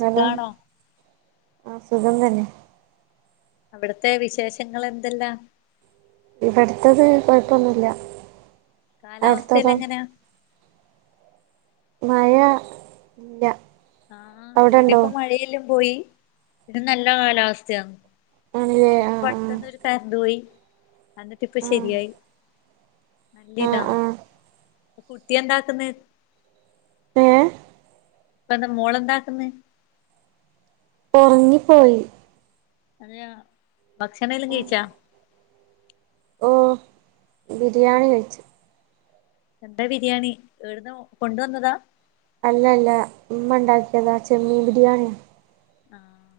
Hello സുഖാണോ ആഹ് സുഖം തന്നെ അവ്ട്ത്തെ വിശേഷങ്ങൾ എന്തെല്ലാം ഇവിടുത്തത് കൊഴപ്പൊന്നുല്ല കാലാവസ്ഥയിൽ അട്ത്തതോ എങ്ങനാ മഴ ഇല്ല ആഹ അവിടെണ്ടോ ഈടിപ്പം മഴയെല്ലാം പോയി ഇത് നല്ല കാലാവസ്ഥയാന്ന്. ആണല്ലേ ആ ഇപ്പം പെട്ടന്നൊരു കരണ്ട് പോയി അതൊക്കെപ്പോ ആ ശരിയായി ആ ആ ആ [unintelligible] കുട്ടി എന്താ ആക്കുന്നത് ഏ ഇപ്പൊ എന്താ മോള് എന്താക്കുന്നെ ഒറങ്ങിപ്പോയി അതെയാ ഭക്ഷണം എല്ലാം ആ കയിച്ചാ ഓ ബിരിയാണി കഴിച്ച് എന്താ ബിരിയാണി എവ്ട്ന്നാ കൊണ്ടുവന്നതാ അല്ല അല്ല ഇമ്മ ഇണ്ടാക്കിയതാ ചെമ്മീൻ ബിരിയാണ്യാ ആഹ്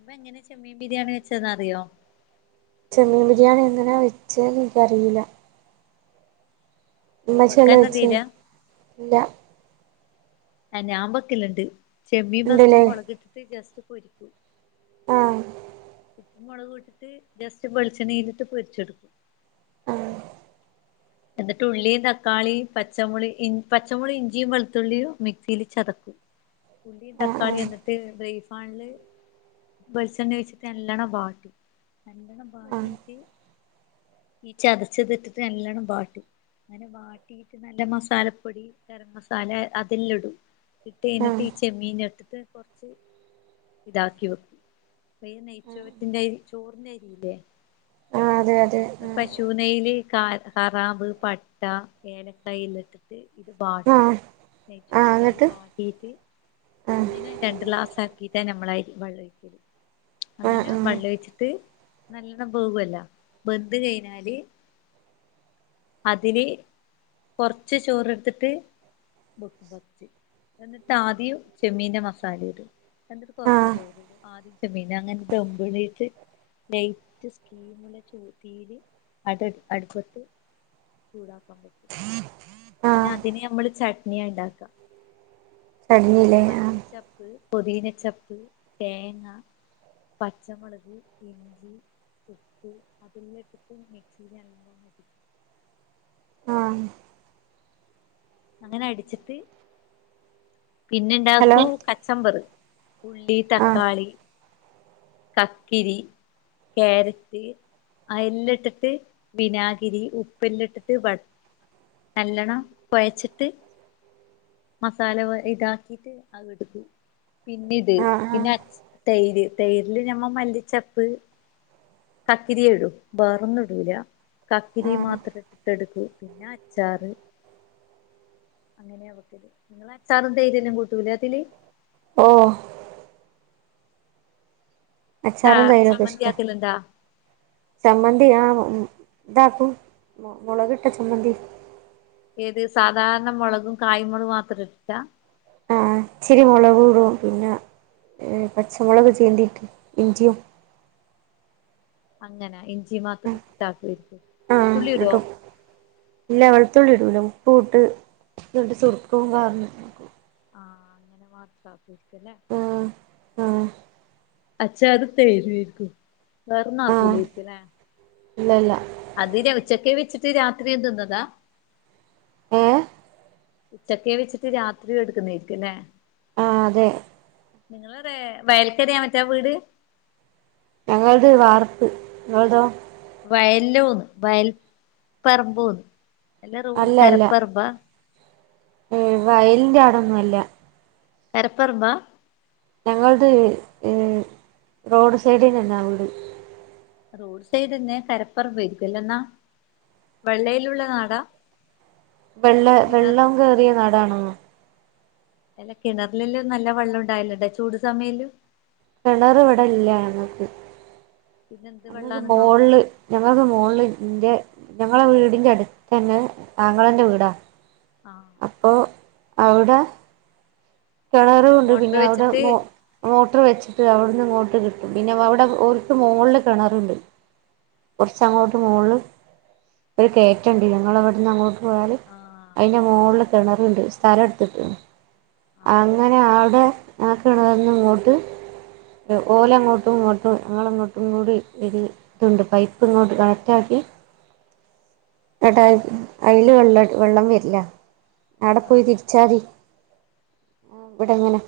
ഉമ്മ എങ്ങനെ ചെമ്മീൻ ബിരിയാണി വെച്ചേന്ന് അറിയോ ചെമ്മീൻ ബിരിയാണി എന്തിനാ വെച്ചേന്ന് എനിക്കറിയില്ല ഇമ്മച്ചി അല്ലേ വെക്കാൻ വെച്ച് അറിയില്ല ഇല്ല ഞാൻവെക്കലുണ്ട് ചെമ്മീൻ ഫസ്റ്റ് ഉണ്ടല്ലേ മുളകിട്ടിട്ട് ജസ്റ്റ് പൊരിക്കൂ ആഹ് ഉപ്പും മുളകും ഇട്ടിട്ട് ജസ്റ്റ് വെളിച്ചെണ്ണയിലിട്ട് പൊരിച്ചെടുക്കും ആ എന്നിട്ട് ഉള്ളിയും തക്കാളി പച്ചമുളി പച്ചമുള് ഇഞ്ചിയും വെളുത്തുള്ളിയും മിക്സിയിൽ ചതക്ക് പുള്ളീം ആ തക്കാളി ആ എന്ന്ട്ട് ബ്രൈസ് പാനില് വെളിച്ചെണ്ണ ഒഴിച്ചിട്ട നല്ലൊണം വാട്ടി നല്ലെണ്ണം ആ വാട്ടി ഈ ചതച്ചതിട്ടിട്ട് നല്ലോണം അങ്ങനെ വാട്ടിയിട്ട് നല്ല മസാലപ്പൊടി ഗരം മസാല അതിൽ ഇടും. ഇട്ട് ആ കഴഞ്ഞിട്ട് ചെമ്മീൻ ഇട്ടിട്ട് കൊറച്ച് ഇതാക്കി വെക്കും. ആ നെയ്ച്ചോറ്റന്റെ അരി ചോറിന്റെ അരി ഇല്ലേ ആഹ് അതെ അതെ ആ പശുനെയ്യില് കറാമ്പ് പട്ട ഏലക്കായ ഇല്ലിട്ട് ഇത് വാട്ടി ആ ആ നെയച്ചോറ്റത് എന്നിട്ട് വാട്ടീയിട്ട് ആ ഒന്നിന രണ്ട് ഗ്ലാസ് ആക്കിട്ട നമ്മള് വള്ളൊഴിക്കല് ആ അങ്ങനെ വള്ള ഒഴിച്ചിട്ട് നല്ലോണ്ണം പോകല്ലോ ബന്ത് കഴിഞ്ഞാല് അതിൽ കുറച്ച് ചോറെടുത്തിട്ട് [inaudible] എന്നിട്ട് ആദ്യം ചെമ്മീന്റെ മസാല ഇടും എന്നിട്ട് ആ കുറച്ച് ചോറ് ആ ഇടും ആദ്യം ചെമ്മീന അങ്ങനെമ്പളീട്ട് ലൈറ്റ് സ്കീമുള്ള തീരി അട അടുപ്പത്ത് ചൂടാക്കാൻ പറ്റും ആ പിന്നെ അതിന് നമ്മള് ചട്നിയാ ഉണ്ടാക്കാ, ചടഞ്ഞില്ലേ ആ മല്ലിച്ചാ പൊതിനാച്ചപ്പ്, തേങ്ങ, പച്ചമുളക് ഇഞ്ചി. ഉപ്പ് അതെല്ലാം ഇട്ട്ട്ട് മിക്സിയില് നല്ലോണം അടി ആ അങ്ങനെ അടച്ചിട്ട് പിന്നെ ഹലോ ഇണ്ടാക്കൂ കച്ചമ്പറ് ഉള്ളി ആ തക്കാളി കക്കിരി ക്യാരറ്റ് അതെല്ലാ ഇട്ടിട്ട്, വിനാഗിരി ഉപ്പ് എല്ലാ ഇട്ടിട്ട് വ നല്ലണ്ണം കൊഴച്ചിട്ട് മസാല [unintelligible] ഇതാക്കിട്ട് അത് എടുക്കു പിന്നെ ഇത് ആ ആ പിന്നെ തൈര് തൈര് ഇല് ഞമ്മള് മല്ലിച്ചപ്പ്, കക്കിരി ഇടൂ വേറൊന്നും ഇടൂല, കത്തിരി ആ മാത്രം എടുത്തെടുക്കൂ പിന്നെ അച്ചാറ് [unintelligible] ഓ ച അച്ചാറും തൈരൊക്കെ ഇഷ്ട ചമ്മന്തി ആക്കലുണ്ടാ ചമ്മന്തി ആ ഇതാക്കും മുളകിട്ട ചമ്മന്തി ഏത് സാധാരണ മുളകും കായ്മുളക് മാത്രം ഇട്ട് ട്ടാ ആ ഇച്ചിരി മുളകും ഇടും പിന്നെ പച്ചമുളക് ചേന്തിട്ട് ഇഞ്ചിയും അങ്ങനാ ഇഞ്ചി മാത്രം [unintelligible] ആ വെളുത്തുള്ളി ഇടുവോ എന്നിട്ട് ഇല്ല വെളുത്തുള്ളി ഇടൂല ഉപ്പു ‌ ഇട്ട് [unintelligible] ആഹ് അങ്ങനെ വത്തപ്പരിക്കല്ലേ ആ ആ അഛ അത് തേരുരിക്കും വേറെന്നും ആക്കൂലെരിക്കലേ ഇല്ലല്ല അത് ഉച്ചക്കെ വെച്ചിട്ട് രാത്രി തിന്നതാ ഏ ഉച്ചക്കെ വെച്ചിട്ട് രാത്രില് എടുക്കുന്നേരിക്കല്ലേ ആഹ് അതെ നിങ്ങളുടെ വയൽക്കരയാ മറ്റേ വീട്. ഞങ്ങളത് വാർത് നിങ്ങളതൊ [unintelligible] ഉം വയലിൻ്റെ അവിടൊന്നുമല്ല കരപ്പറമ്പ ഞങ്ങളുടെ റോഡ് സൈഡി തന്നാ ഇവിടെ റോസ്റ്റ് ചെയ്ത് തിന്ന കരപ്പറമ്പേക്കല്ലോ ന്നാ വെള്ളയിലുള്ള നാടാ വെള്ള കിണർ വെള്ളം കേറിയ നടാണോ അല്ല കിണറിലിലും നല്ല വെള്ളം ഉണ്ടായില്ലണ്ടാ ചൂട് സമയയിലും കെണർ ഇവിടല്ല ഞങ്ങൾക്ക് പിന്നെ എന്ത് ങ്ങക്ക് വെള്ളാന്നോ മോളില് ഞങ്ങൾക്ക് മോലിന്റെ ഞങ്ങളെ വീടിന്റെറെ അടുത്ത് തന്നെ ആങ്ങളൻ്റെ വീടാ ആഹ പ്പോ അവിടെ [unintelligible] മോട്ടർ പിന്നെ അവിടെ വെച്ചിട്ട് മോ മോട്ടർ വെച്ചിട്ട് അവിടുന്ന് ഇങ്ങോട്ട് കിട്ടും പിന്നെ അവിടെ ഒരുക്ക് മോളില് കിണറുണ്ട് കുറച്ച്ങ്ങോട്ട് മുകളിൽ ഒരു കയറ്റുണ്ട് ഞങ്ങളൾ അവിടുന്ന് അങ്ങോട്ട് പോയാൽ ആഹ അയിന്റെ മോളില് കിണറുണ്ട് സ്ഥലം എടുത്തിട്ട് ആഹ് അങ്ങനെ ഞൾക്കിണ വന്ന് ഇങ്ങോട്ട് ഓല അങ്ങോട്ടും ഇങ്ങോട്ടും ഞങ്ങളങ്ങോട്ടും കൂടി ഇ ഇതുണ്ട് പൈപ്പ് ഇങ്ങോട്ട് കണക്റ്റ് ആക്കി. കേട്ടാ അയ്ൽ വെള്ള വെള്ളം വരില്ല അടെ പോയി ആഹ് തിരിച്ചാതി ഇവിടെങ്ങനെ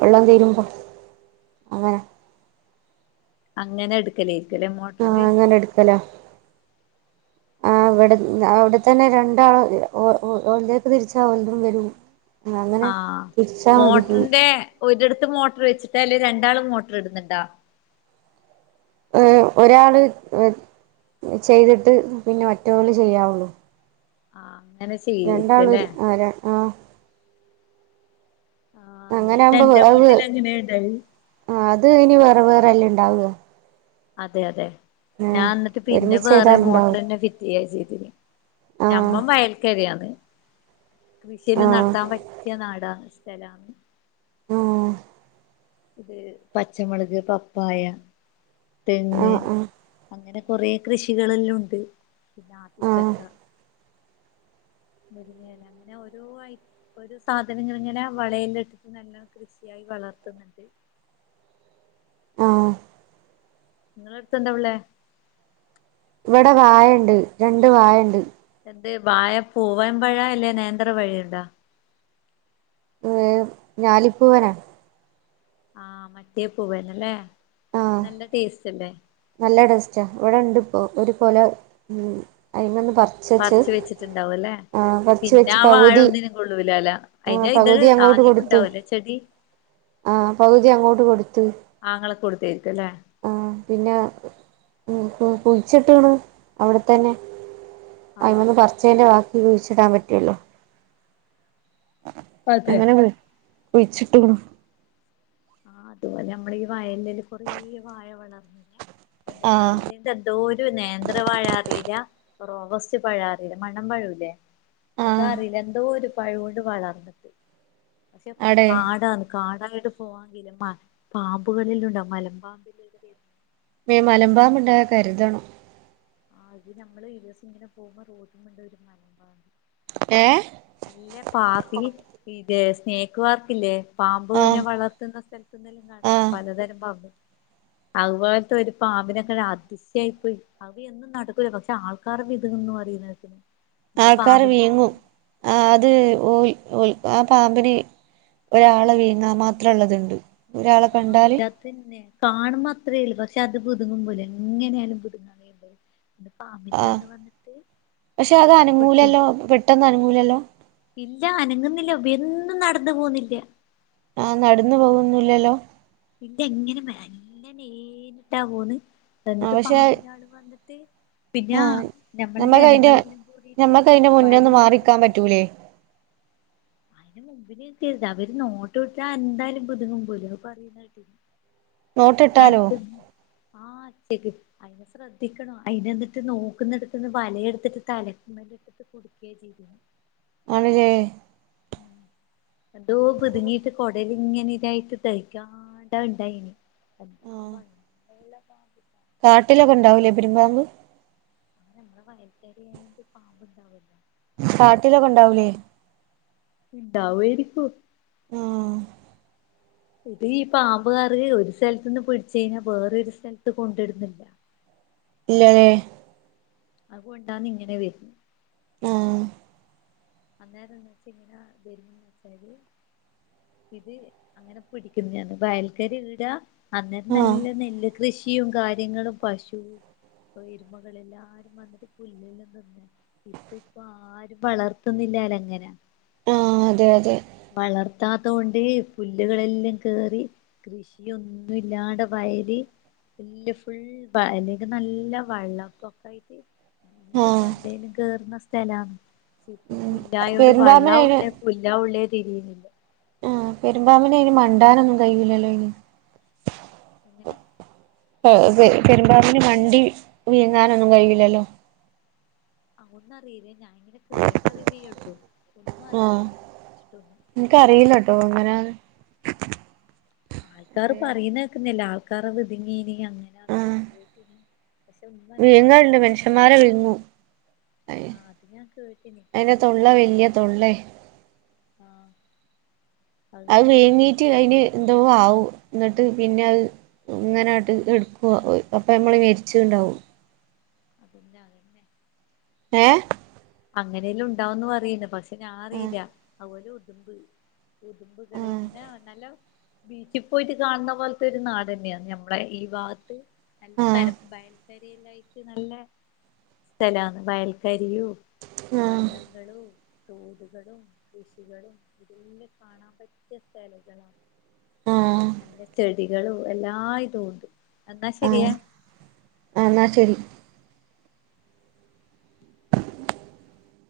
വെള്ളം ആഹ് തീരുമ്പം അങ്ങനെ അങ്ങനെ എടുക്കും [unintelligible] ആഹ് അങ്ങനെടുക്കലോ [inaudible] ആ അവിടെ അവിടെത്തന്നെ രണ്ടാളും ഓലേക്ക് തിരിച്ചാ അവലതും വരും അങ്ങനെ ആ തിരിച്ചാ മതി മോട്ടറിന്റെ ഒരിടത്ത് മോട്ടർ വെച്ചിട്ടല് രണ്ടാള് മോട്ടർ ഇടുന്നുണ്ടോ. ഒരാള് ചെയ്തിട്ട്, പിന്നെ മറ്റവള് ചെയ്യാവുള്ളൂ ആഹ് [unintelligible] രണ്ടാളും അല്ലേ ഇല്ല ആരാ ആഹ്. ആ എന്റെ വീട്ടിൽ എങ്ങനെയുണ്ടായി ആ അത് ഇനി വേറെ വേറെല്ലാം ഉണ്ടാവ അതെ അതെ ഞാൻ എന്നിട്ട് പിന്നെ ഒരുമിച്ച് വേറെ ചെയ്താൽ ഉണ്ടാവില്ല മോട്ടർന്നെ വി തി ആഹ് ചെയ്തിനി ആ ഞമ്മ വയൽക്കരന്ന് ആ കൃഷിയെല്ലാം നടത്താൻ പറ്റിയ നാടാണ് സ്ഥലാ ഓ ഇത് പച്ചമുളക് പപ്പായ ആ തെങ്ങ് ആ അങ്ങനെ കൊറേ കൃഷികളെല്ലാം ഉണ്ട് പിന്നെ ആ ആത്തിച്ചക്ക മുരിങ്ങയില അങ്ങനെ ഓരോ ഒരു സാധനങ്ങൾ ഇങ്ങനെ [unintelligible] നല്ല കൃഷിയായി വളർത്തുന്നു [unintelligible] ആഹ് [unintelligible] ഇവിടെ വായണ്ട് രണ്ട് വായ ഉണ്ട് എന്ത് വാഴ പൂവൻ പഴാ അല്ലേ നേന്ത്ര പഴണ്ടാ ഏ ഞാലിപ്പൂവന ആ മറ്റേ പൂവന്നല്ലേ ആ നല്ല ടേസ്റ്റ് അല്ലേ നല്ല ടേസ്റ്റാ, ഇവിടെ ഉണ്ട് ഇപ്പോ ഒരുകുല ഉ അയിമന്ന് പറ പറിച്ച് വെച്ചിട്ടുണ്ടാവും അല്ലേ, പറിച്ച് പിന്നെ വെച്ച് ആ വാഴ പകുതി ഒന്നിനും കൊള്ളൂല അല്ലെ. ആഹ് അയ്ന്റെ ഇത് പകുതി ആദ്യം ഉണ്ടാവില്ലേ ചെടി ആഹ പകുതി അങ്ങോട്ട് കൊടുത്ത് ആങ്ങളൊക്ക കൊടുത്തേരിക്ക അല്ലേ ആഹ് പിന്നെ കുഴിച്ചിട്ടാ. ണ് അവിടെത്തന്നെ ആഹ് അയിമേന്ന് പറിച്ചേന്റെ ബാക്കി കഴിച്ചിടാൻ പറ്റുവേ ഉളളു അതെ അങ്ങനെ കുഴിച്ചിട്ട്കുണു ആഹ് അതുപോലെ നമ്മളെ ഈ വയലില് കൊറേ വാഴ വളർന്നുന്നെ ആഹ് എന്നിട്ടവര് തെന്തോരു നേന്ത്ര വാഴാറീല റോവസ്റ്റ് പഴാറീല മണം വരൂലേ ആഹ് അതറിയില്ല എന്തോ ഒരു പഴുകൊണ്ട് വളർന്നിട്ട് പക്ഷെ ആടെ കാടാണ് കാടായിട്ട് പോവാങ്കിലും പാമ്പുകളില് ഉണ്ടോ മലമ്പാമ്പ് മേ മലമ്പാമ്പ് ഉണ്ടായ കരുതണം അത് നമ്മള് ഒരിസം ഇങ്ങനെ പോകുമ്പോ റോട്ട്മ്മണ്ടൊരു മലമ്പാമ്പ് ഏഹ് നല്ല പാത്തി ഇത് സ്നേക്ക് പാർക്കി ല്ലേ പാമ്പുവിനെ ആഹ് വളർത്തുന്ന സ്ഥ പുന്നലും കാണല്ലേ ആഹ് പലതരം പാമ്പ്‌ അതുപോലത്തെ ഒരു പാമ്പിനൊക്കെ അതിശയായി പോയി അവ എന്നും നടക്കൂല പക്ഷെ ആൾക്കാർ ഇതന്നുവരീണേക്ക്ണ് ആൾക്കാർ വീങ്ങും ആഹ് അത് ഓൽ ഓൽ ആഹ് പാമ്പനെ ഒരാളെ വീഴുങ്ങാ മാത്രം ഉള്ളത്ണ്ട് ആഹ് അതന്നെ കാണുമ്പൊ അത്രേ ഉള്ളൂ പക്ഷെ അത് പുതുങ്ങും പോല എങ്ങനെയായാലും പുതുങ്ങാൻ ഇത് പാമ്പിന്റെ ആഹ് ആള് വന്നിട്ട് പക്ഷെ അത് അനങ്ങുലല്ലോ പെട്ടെന്ന് അനങ്ങുലല്ലോ? ഇല്ലാ അനങ്ങുന്നില്ലാ വെന്ന് നടന്നു പോകുന്നില്ല ആഹ് നടന്ന് പോകൊന്നില്ലല്ലോ? ഇജ്ജെങ്ങനെ [inaudible] പോന്ന് ആ എന്നിട്ട് പക്ഷെ പാമ്പിന്റെ ആള് വന്നിട്ട് പിന്നാ ആ നമ്മള് നമ്മക്ക് അയിന്റെ ജനങ്ങളെല്ലാം കൂടീട്ട് ഞമ്മക്ക് അയിന്റെ മുന്നേന്ന് വലയില് മാറിക്കാൻ കുടുക്കി പറ്റൂലേ അന് മുമ്പിൽ ഇരിക്കരുത് അവര് നോട്ടം ഇട്ടാ എന്താലും [inaudible] നോട്ടിട്ടാലോ അടുത്ത് [unintelligible] അത് ശ്രദ്ധിക്കണോ അയ്ന്റെന്നിട്ട് നോക്കുന്നിടുത്ത്ന്ന് വലയെടുത്തിട്ട് തലക്കു [inaudible] ത് കൊടുക്കേ ചീത് ആണ്ലെ. എന്തോ കുതുങ്ങിയിട്ട് കുടലിങ്ങനെ ഇതായിട്ട് തയ്ക്കാടാ ഉണ്ടായിനി ആഹ് [unintelligible] കാട്ടിലൊക്കെ ഉണ്ടാവൂല്ലേ പെരുമ്പാമ്പ് നമ്മടെ വയൽത്തറി ആയോണ്ട് പാമ്പ്ണ്ടാവൂല്ല കാട്ടിലൊക്കെ ഉണ്ടാവൂലേ [unintelligible] ഇണ്ടാവെരിക്കും ആഹ് ഇത് ഈ പാമ്പ് റേ ഒരു സ്ഥലത്ത്ന്ന് പിടിച്ച കഴിഞ്ഞ വേറെ ഒരു സ്ഥലത്ത് കൊണ്ടിടുന്നുണ്ട് ഇല്ലലേ അത്കൊണ്ടാന്ന് ഇങ്ങനെ വരു ആഹ് അന്നേരം ന്ന്ച്ച്ങ്ങനാ വരുന്നെച് ഇത് അങ്ങനെ പിടിക്കുന്നാണ് പ അയൽക്കാര് ഇല്ലാ അന്നേരം ആ നല്ല നെല്ല് കൃഷി ച്ചിയും കാര്യങ്ങളും പശു എരുമകളും എല്ലാരും വന്നിട്ട് പുല്ലെ ല്ലാം തിന്ന് ഇപ്പ ഇപ്പൊ ആരും വളർത്തുന്നില്ലാല്ലോ അങ്ങനെ ആഹ് അതെ അതെ വളർത്താത്തോണ്ട് പുല്ലുകളെല്ലാം കേറി കൃഷിയൊന്നുല്ലാണ്ട് വയല് വല്യ ഫുൾ അയ്നേക്ക് നല്ല വെള്ളപ്പൊക്കെ ആയിട്ട് [unintelligible] ആഹ് വെള്ളല്ലാകേറുന്ന സ്ഥലാണ് ഇപ്പൊ ഉം പുല്ലായോണ്ട് പെരുമ്പാമ്പിനയിന് വെള്ളവുംല്ല. [unintelligible] ആഹ് പെരുമ്പാമ്പിന് അയ്ന് മണ്ടാനൊന്നും കഴിയില്ലല്ലോ അയ്ന് [inaudible] ഏഹ് പെ പെരുമ്പാവിന് വണ്ടി വിഴുങ്ങാനൊന്നും കഴിയില്ലല്ലോ? അതൊന്നു അറിയില്ല ഞാന് ഇങ്ങനെ കേട്ടറിവേ ഒള്ളൂ ഒന്നും അറിയില്ല അയ്നെ പറ്റിയിട്ടൊന്നും ഇൻക്കറീലട്ടോ അങ്ങനെ ആൾക്കാറ് പറയുന്നേക്കുന്നില്ല ആൾക്കാറ്ത് വിതുങ്ങീന അങ്ങനെയന്നല്ല ആഹ് കേട്ടീനി പക്ഷെ ഒന്നും എനക്ക് വിഴുങ്ങല്ണ്ട് മനുഷ്യന്മാരെ അതിനെക്കിച്ചറി വിഴുങ്ങും [unintelligible] അയ് ആഹ് അത് ഞാൻ കേട്ടിനി അയിന്റെ കൊറേ തൊള്ള വല്യ ഫോട്ടോസ് തൊള്ളേ ആഹ് അത് അഹ് പിന്നെ വിഴുങ്ങീട്ട് അറിഞ്ഞിട്ടുള്ളു അയ്ന് എന്തോ ആവും ന്നിട്ട് പിന്നെ അഹ് ഇങ്ങനായിട്ട് എടുക്കു അപ്പ നമ്മള് മരിച്ചുണ്ടാവും. [inaudible] ഏഹ് അങ്ങനെല്ലും ഉണ്ടാവുന്ന് പറയുന്ന പക്ഷെ ആഹ് ഞാൻറിയില്ല തുമ്പ് ഉതമ്പുകളെ ആഹ് ഇങ്ങന നല്ലോ ബീച്ചിൽ പോയിട്ട് കാണുന്ന പോലത്തെ ഒരു നാട് തന്നെയാണ് ഞമ്മടെ ഈ ഭാഅത്ത് നല്ല ആഹ് പരപ്പായിട്ട് [inaudible] നല്ല സ്ഥലാണ് വയൽക്കരിയും ആഹ് വള്ളങ്ങളു തോടുകളും കൃഷികളും ഇതല്ലാം കാണാൻ പറ്റിയ സ്ഥലങ്ങളാണ് ആഹ് എല്ല ചെടികളും എല്ലാ ഇതും ഉണ്ട് എന്നാ ശരിയേ? അ എന്നാ ശരി